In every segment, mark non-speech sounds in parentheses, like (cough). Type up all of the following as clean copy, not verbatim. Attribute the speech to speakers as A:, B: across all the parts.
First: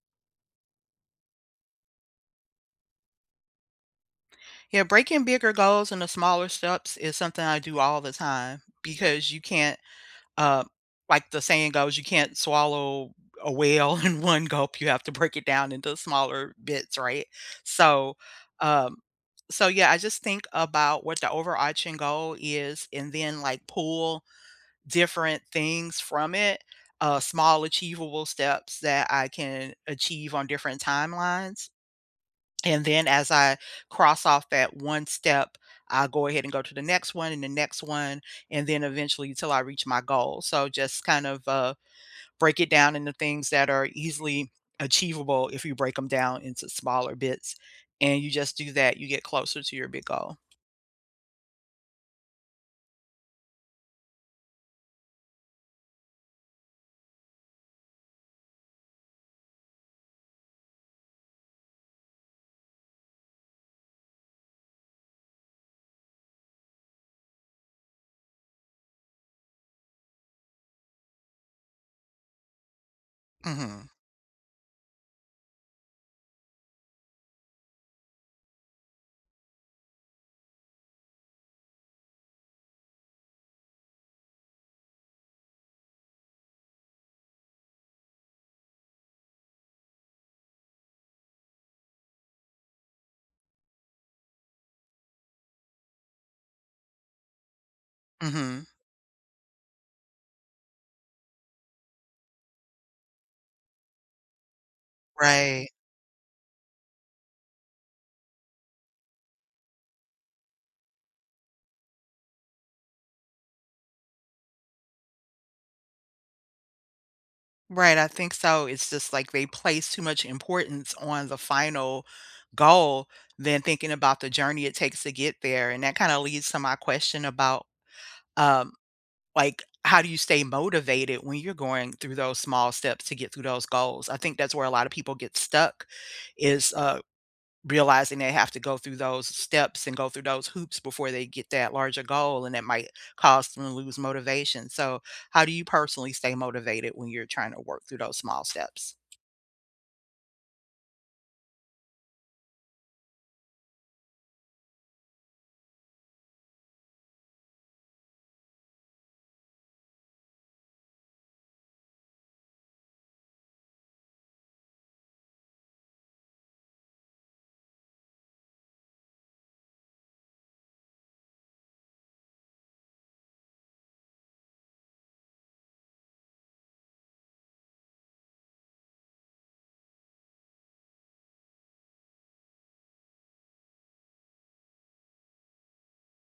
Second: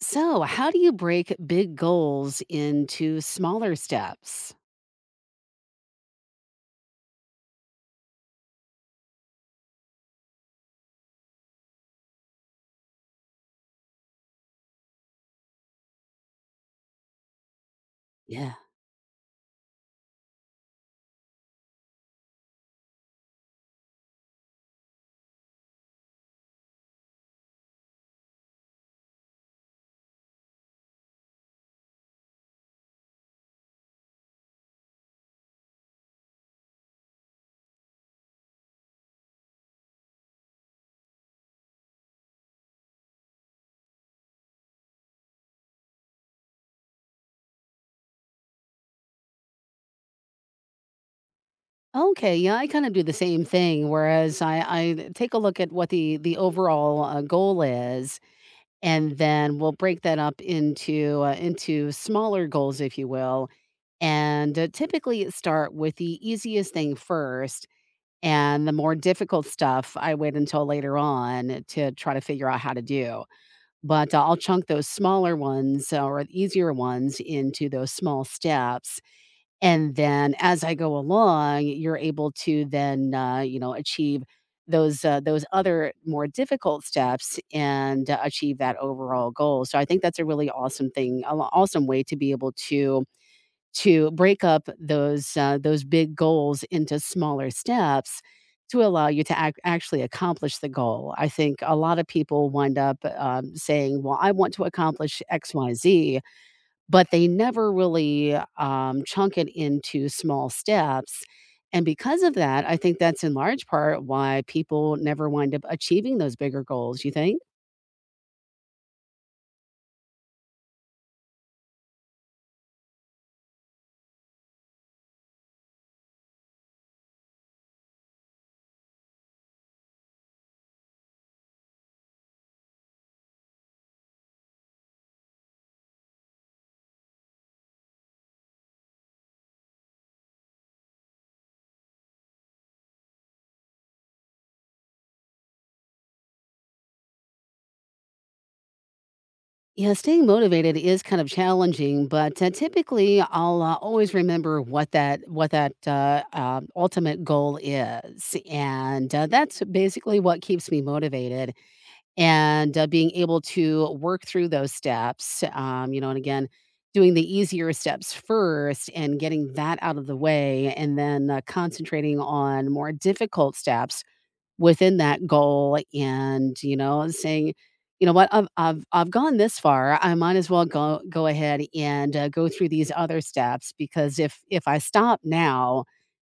A: So, how do you break big goals into smaller steps?
B: Yeah, breaking bigger goals into smaller steps is something I do all the time because you can't, uh, like the saying goes, you can't swallow a whale (laughs) in one gulp. You have to break it down into smaller bits, right? So,
A: Yeah.
B: um, so yeah, I just think about what the overarching goal is and then like pull different things from it, small achievable steps that I can achieve on different timelines and then as I cross off that one step, I'll go ahead and go to the next one and the next one, and then eventually until I reach my goal. So just kind of break it down into things that are easily achievable if you break them down into smaller bits. And you just do that, you get closer to your big goal.
A: Okay, yeah, I kind of do the same thing. Whereas I take a look at what the overall goal is, and then we'll break that up into smaller goals, if you will, and typically start with the easiest thing first, and the more difficult stuff I wait until later on to try to figure out how to do.
B: Hmm.
A: But I'll chunk those smaller ones or the easier ones into those small steps. And then as I go along, you're able to then, you know, achieve those other more difficult steps and achieve that overall goal. So I think that's a really awesome thing, awesome way to be able to break up those big goals into smaller steps
B: Hmm.
A: to allow you to ac actually accomplish the goal. I think a lot of people wind up, saying, "Well, I want to accomplish X,
B: Right.
A: Y, Z," but they never really, chunk it into small steps, and because of that, I think that's in large part why people never wind up achieving those bigger goals, you think?
B: Right. I think so. It's just like they place too much importance on the final goal than thinking about the journey it takes to get there. And that kind of leads to my question about um, like how do you stay motivated when you're going through those small steps to get through those goals? I think that's where a lot of people get stuck is realizing they have to go through those steps and go through those hoops before they get that larger goal and that might cause them to lose motivation. So, how do you personally stay motivated when you're trying to work through those small steps?
A: Yeah, staying motivated is kind of challenging, but typically I'll always remember what that ultimate goal is, and that's basically what keeps me motivated. And being able to work through those steps, you know, and again, doing the easier steps first and getting that out of the way, and then concentrating on more difficult steps within that goal and, you know, saying, "You know what? I've gone this far. I might as well go ahead and, go through these other steps because if I stop now,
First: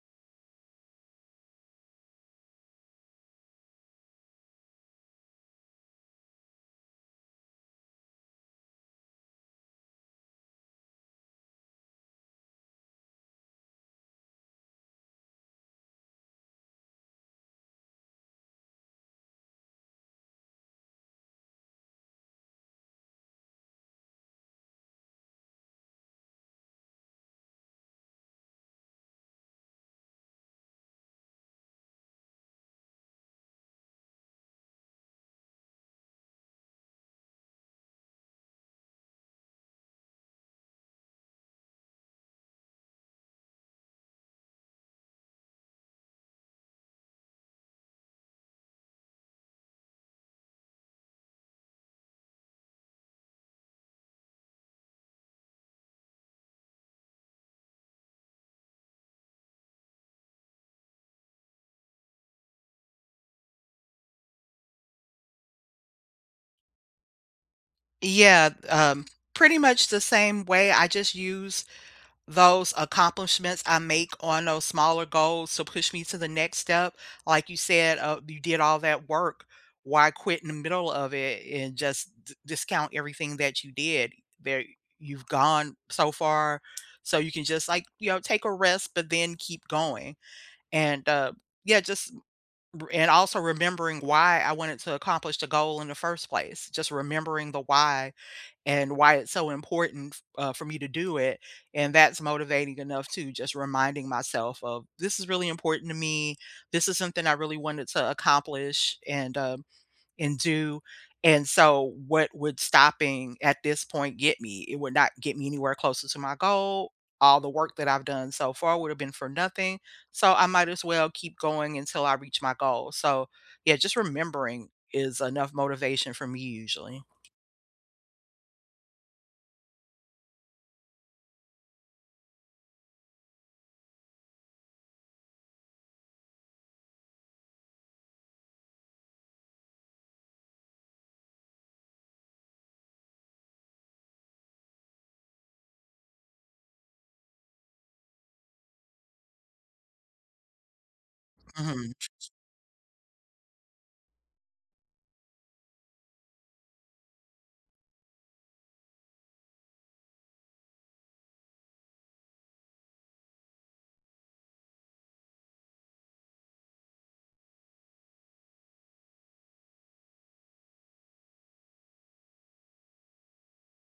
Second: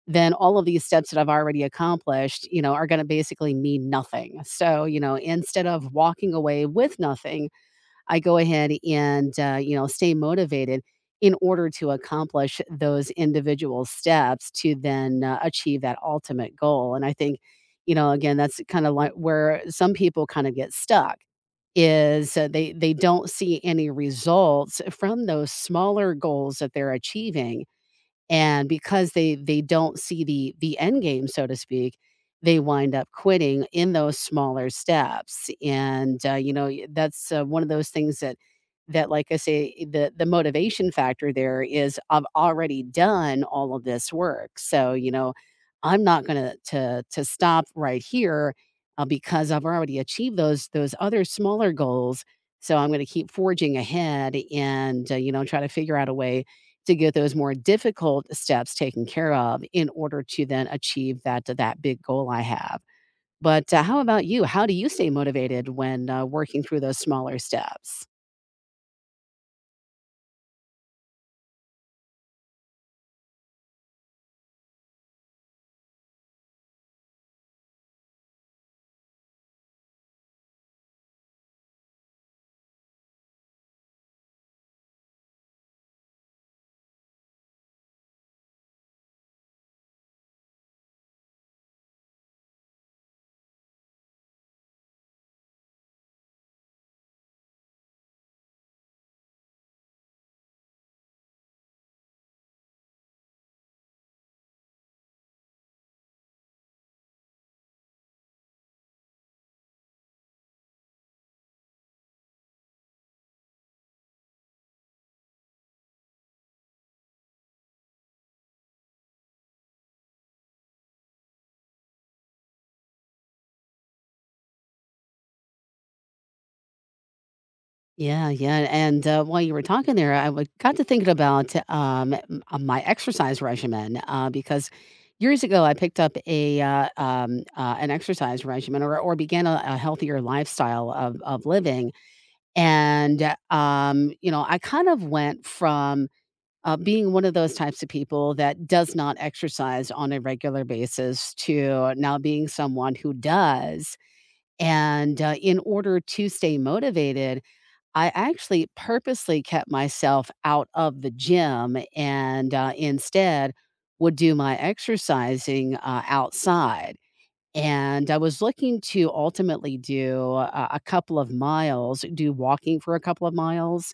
A: then all of these steps that I've already accomplished, you know, are gonna basically mean nothing." So, you know, instead of walking away with nothing I go ahead and, you know, stay motivated in order to accomplish those individual steps to then achieve that ultimate goal. And I think, you know, again, that's kind of like where some people kind of get stuck is they don't see any results from those smaller goals that they're achieving and because they don't see the end game, so to speak, they wind up quitting in those smaller steps. And, you know, y that's, one of those things that like I say, the motivation factor there is, "I've already done all of this work, so, you know, I'm not gonna to stop right here, because I've already achieved those other smaller goals, so I'm gonna keep forging ahead and, you know, try to figure out a way to get those more difficult steps taken care of in order to then achieve that big goal I have. But, how about you? How do you stay motivated when, working through those smaller steps?
B: Yeah, um, Pretty much the same way. I just use those accomplishments I make on those smaller goals to push me to the next step. Like you said, you did all that work. Why quit in the middle of it and just discount everything that you did? There, you've gone so far, so you can just like you know take a rest, but then keep going. And yeah, just and also remembering why I wanted to accomplish the goal in the first place. Just remembering the why and why it's so important for me to do it. And that's motivating enough too, just reminding myself of this is really important to me. This is something I really wanted to accomplish and and do. And so, what would stopping at this point get me? It would not get me anywhere closer to my goal. All the work that I've done so far would have been for nothing. So I might as well keep going until I reach my goal. So yeah, just remembering is enough motivation for me usually.
A: Yeah, yeah, and, while you were talking there, I w got to thinking about, m my exercise regimen, because years ago, I picked up a, an exercise regimen or began a healthier lifestyle of living, and, you know, I kind of went from being one of those types of people that does not exercise on a regular basis to
B: Hmm.
A: now being someone who does. And in order to stay motivated, I actually purposely kept myself out of the gym and instead would do my exercising outside. And I was looking to ultimately do a couple of miles, do walking for a couple of miles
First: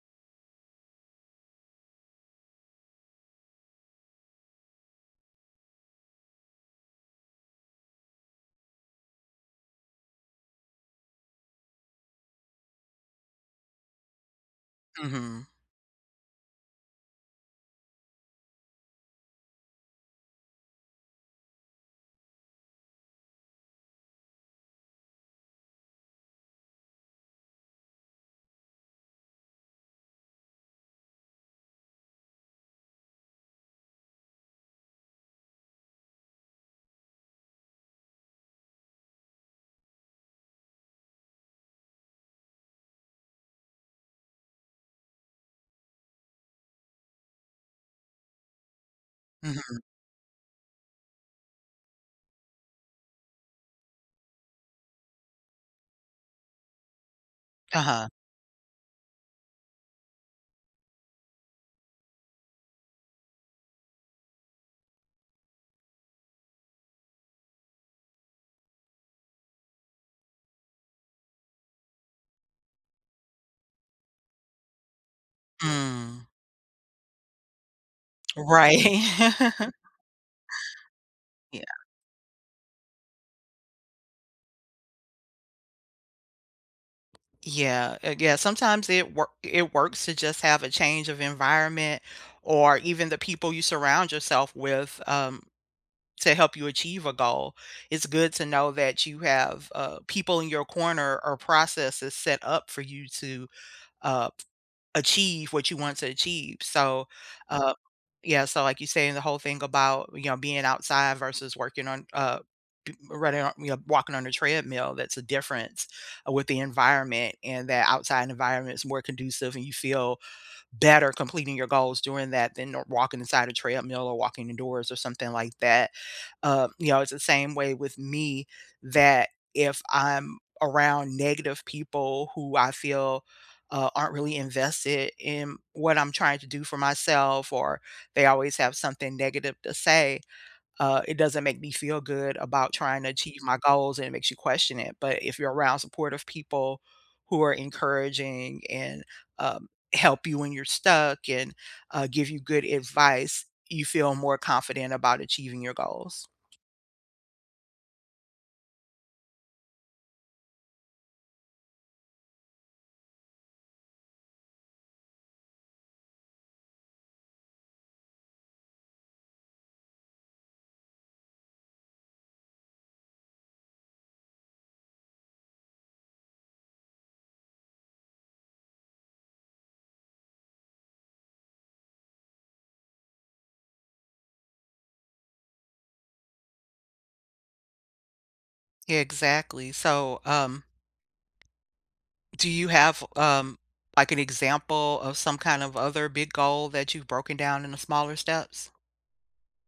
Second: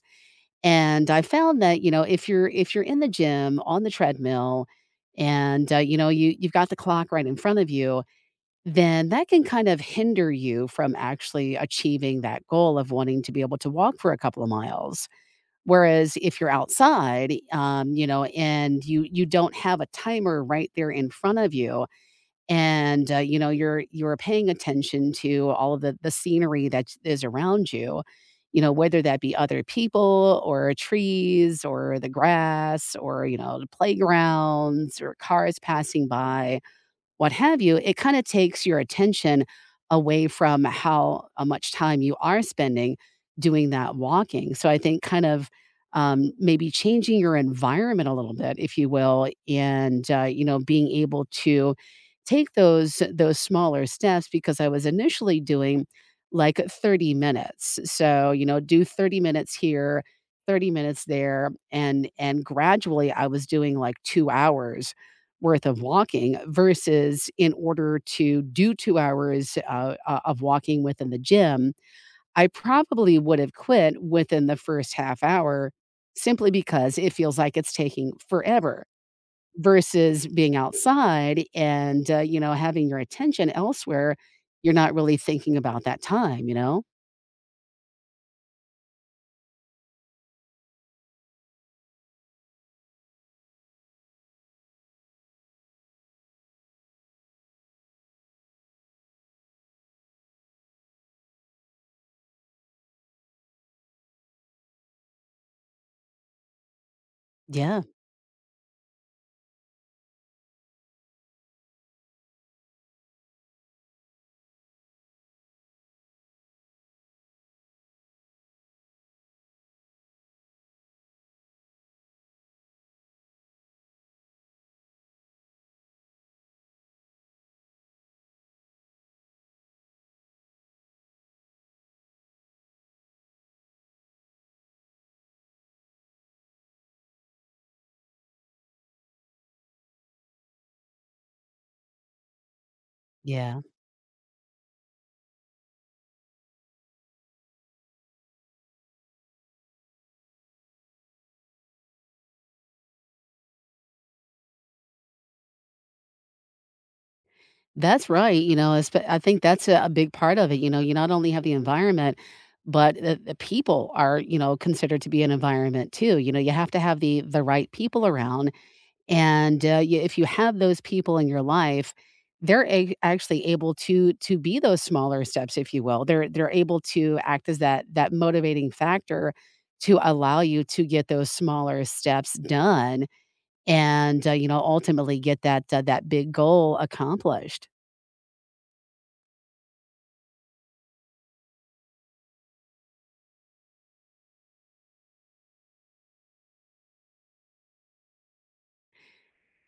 A: and I found that, you know, if you're in the gym on the treadmill and, you know, you've got the clock right in front of you, then that can kind of hinder you from actually achieving that goal of wanting to be able to walk for a couple of miles.
B: Hmm.
A: Whereas if you're outside, you know, and you don't have a timer right there in front of you, and, you know, you're paying attention to all of the scenery that is around you, you know, whether that be other people or trees or the grass or, you know, the playgrounds or cars passing by what have you, it kind of takes your attention away from how much time you are spending doing that walking. So I think kind of maybe changing your environment a little bit, if you will,
B: Hmm.
A: and you know being able to take those smaller steps because I was initially doing like 30 minutes.
B: Uh-huh.
A: So you know do 30 minutes here, 30 minutes there, and gradually I was doing like 2 hours worth of walking versus in order to do 2 hours, o of walking within the gym, I probably would have quit within the first half hour
B: Mm.
A: simply because it feels like it's taking
B: Right.
A: forever
B: (laughs)
A: versus being outside
B: Yeah.
A: and, you know, having your attention elsewhere, you're not really thinking about that time, you know?
B: Yeah, sometimes it works to just have a change of environment or even the people you surround yourself with, to help you achieve a goal. It's good to know that you have, people in your corner or processes set up for you to, uh, achieve what you want to achieve. So, uh,
A: Yeah,
B: yeah, so like you saying the whole thing about, you know, being outside versus working on, running on, you know, walking on a treadmill, that's a difference with the environment and that outside environment is more conducive and you feel better completing your goals doing that than walking inside a treadmill or walking indoors or something like that. You know, it's the same way with me that if I'm around negative people who I feel aren't really invested in what I'm trying to do for myself, or they always have something negative to say, it doesn't make me feel good about trying to achieve my
A: yeah.
B: goals and it makes you question it. But if you're around supportive people who are encouraging and um, help you when you're stuck and give you good advice, you feel more confident about achieving your goals.
A: That's right, you know, espe I think that's a big part of it, you know, you not only have the environment, but the people are, you know, considered to be an environment too, you know, you have to have the right people around, and, y if you have those people in your life, they're a actually able to be those smaller steps, if you will, they're able to act as that motivating factor to allow you to get those smaller steps done and, you know, ultimately get that, that big goal accomplished.
B: Yeah, exactly. Do you have, like an example of some kind of other big goal that you've broken down into smaller steps?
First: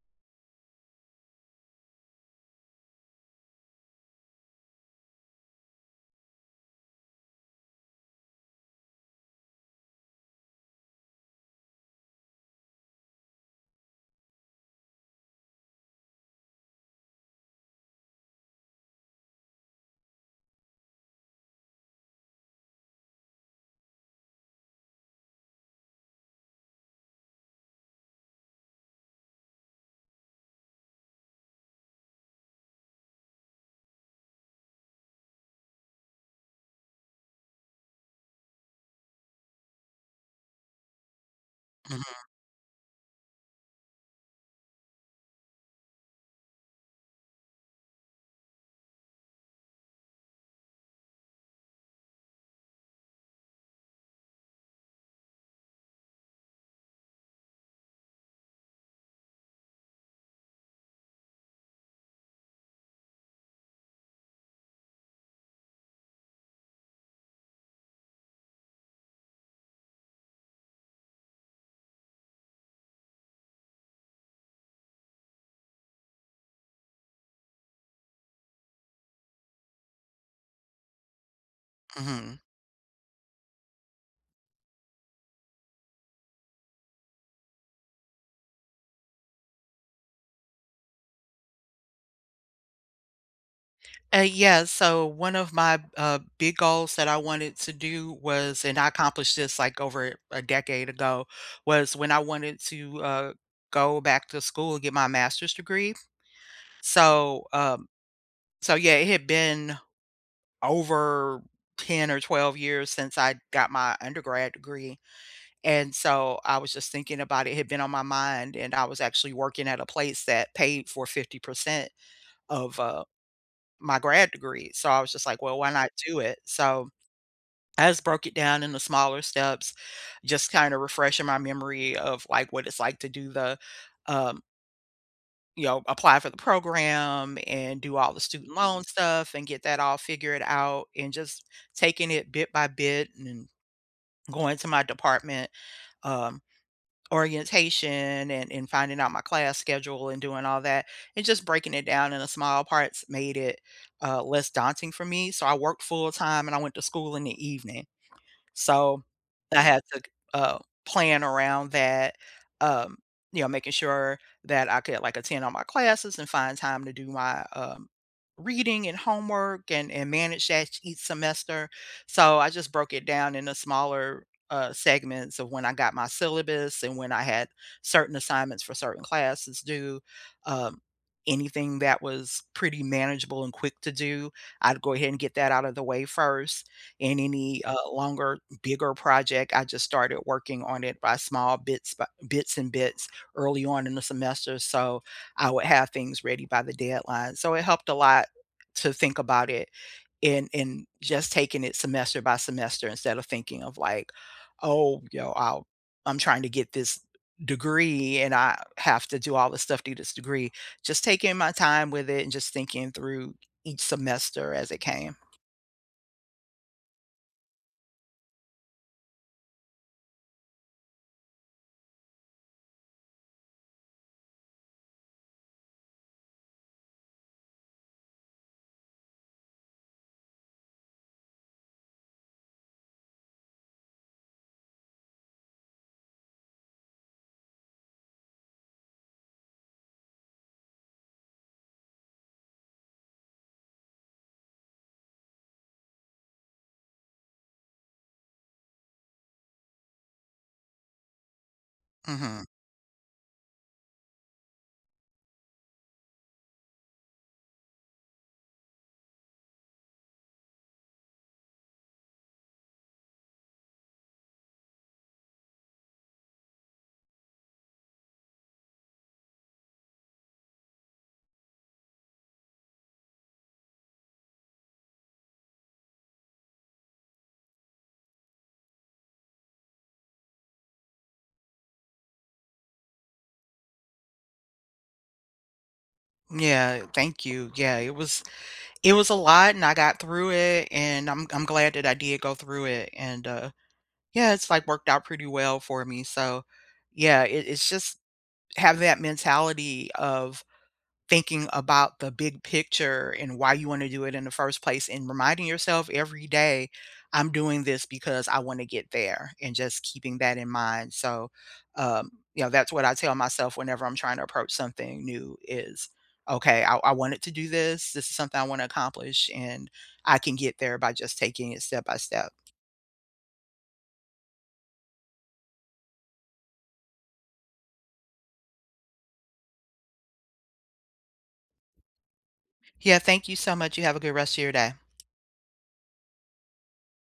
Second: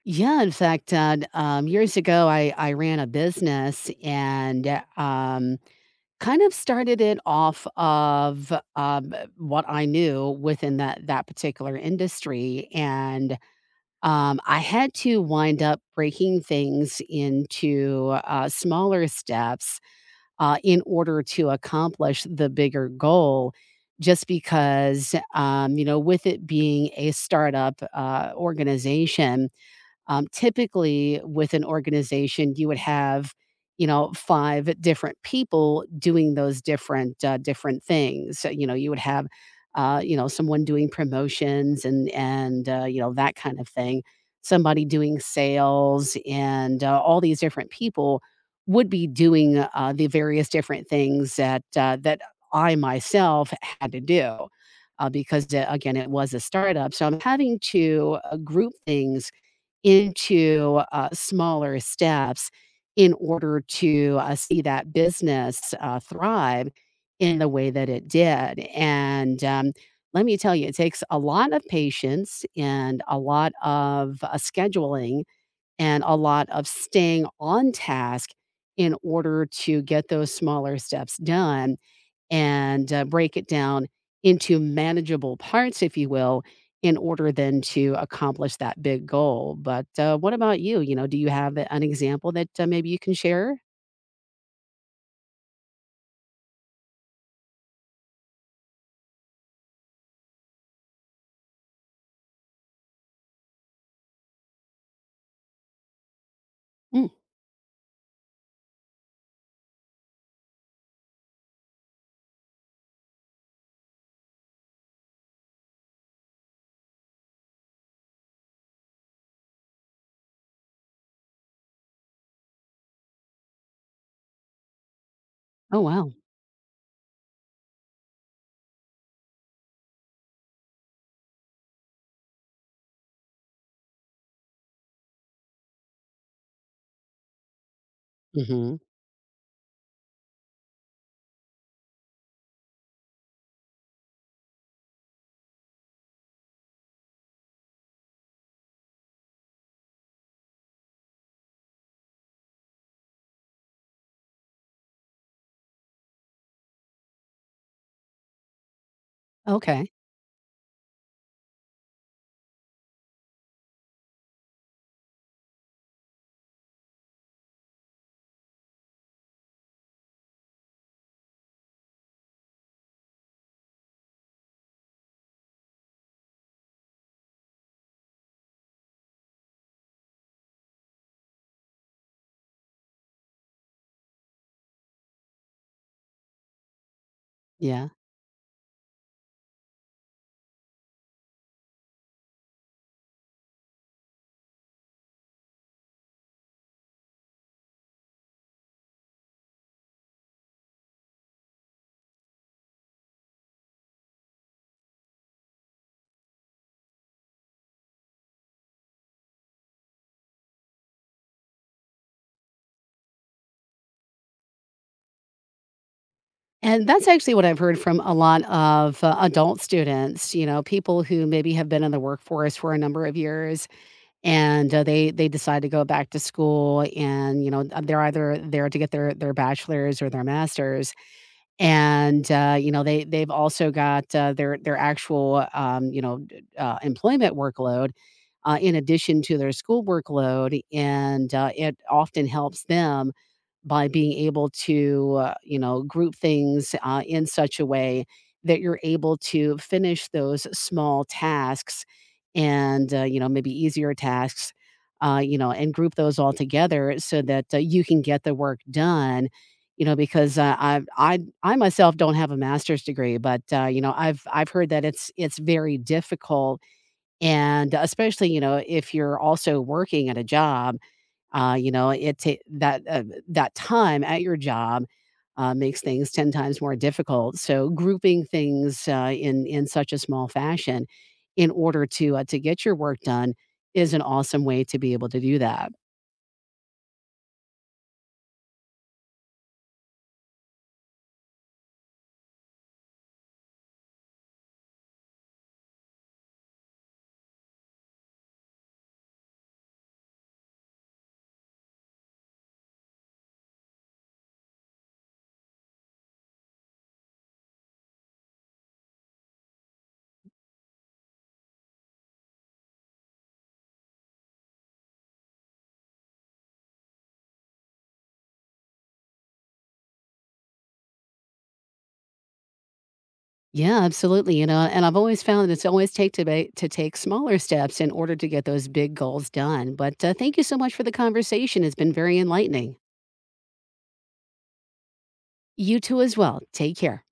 A: Yeah, in fact, years ago, I ran a business and kind of started it off of what I knew within that particular industry, and I had to wind up breaking things into smaller steps in order to accomplish the bigger goal. Just because, you know, with it being a startup organization typically, with an organization, you would have, you know, five different people doing those different different things. So, you know, you would have, you know, someone doing promotions and
B: Mhm.
A: you know that kind of thing. Somebody doing sales and all these different people would be doing the various different things that that I myself had to do because again it was a startup so I'm having to group things into, smaller steps in order to, see that business, thrive in the way that it did, and, let me tell you, it takes a lot of patience and a lot of, scheduling and a lot of staying on task in order to get those smaller steps done
B: Mhm.
A: and, break it down into manageable parts, if you will, in order then to accomplish that big goal. But, what about you? You know, do you have an example that, maybe you can share?
B: Yeah, so one of my, big goals that I wanted to do was and I accomplished this, like, over a decade ago, was when I wanted to, go back to school and get my master's degree.
A: Mm.
B: So, um so yeah, it had been over 10 or 12 years since I got my undergrad degree. And so I was just thinking about it, it had been on my mind, and I was actually working at a place that paid for 50% of, my grad degree. So I was just like, "Well, why
A: Oh,
B: not
A: wow.
B: do it?" So I just broke it down into smaller steps, just kinda refreshing my memory of, like, what it's like to do the, um, you know, apply for the program and do all the student
A: Mhm.
B: loan stuff and get that all figured out and just taking it bit by bit and going to my department, um orientation and finding out my class schedule and doing all that, and just breaking it down into small parts made it, less daunting for me, so I worked full-time and I went to school in the evening. So, I had
A: Okay.
B: to, uh, plan around that, um, you know, making sure that I could, like, attend all my classes and find time to do my, reading and homework and manage that each semester. So, I just broke it down into smaller, segments of when I got my syllabus and when I had certain assignments for certain classes due. Um, anything that was pretty manageable and quick to do, I'd go ahead and get that out of the way first in any
A: Yeah.
B: longer, bigger project. I just started working on it by small bits, bits and bits early on in the semester. So I would have things ready by the deadline. So it helped a lot to think about it in just taking it semester by semester instead of thinking of like, oh, yo, I'm trying to get this degree and I have to do all the stuff to get this degree. Just taking my time with it and just thinking through each semester as it came.
A: And that's actually what I've heard from a lot of, adult students, you know, people who maybe have been in the workforce for a number of years and, they decide to go back to school and, you know, they're either there to get their bachelor's or their master's. And, you know, they've also got, their actual, you know, d employment workload, in addition to their school workload, and, it often helps them by being able to, you know, group things, in such a way that you're able to finish those small tasks
B: Hmm.
A: and, you know, maybe easier tasks, you know, and group those all together so that, you can get the work done you know, because, uh, I I myself don't have a master's degree, but, you know, I've heard that it's very difficult, and especially, you know, if you're also working at a job, you know, it ta that, that time at your job, makes things 10 times more difficult, so grouping things, in such a small fashion in order to get your work done is an awesome way to be able to do that.
B: Yeah, thank you. Yeah, it was a lot and I got through it and I'm glad that I did go through it and yeah, it's like worked out pretty well for me. So yeah, it's just having that mentality of thinking about the big picture and why you want to do it in the first place and reminding yourself every day, I'm doing this because I want to get there and just keeping that in mind. You know, that's what I tell myself whenever I'm trying to approach something new is, okay, I wanted to do this. This is something I want to accomplish and I can get there by just taking it step by step.
A: Yeah, absolutely. And I've always found that it's always to take smaller steps in order to get those big goals done. But thank you so much for the conversation. It's been very enlightening.
B: Yeah, thank you so much. You have a good rest of your day.
A: You too, as well. Take care.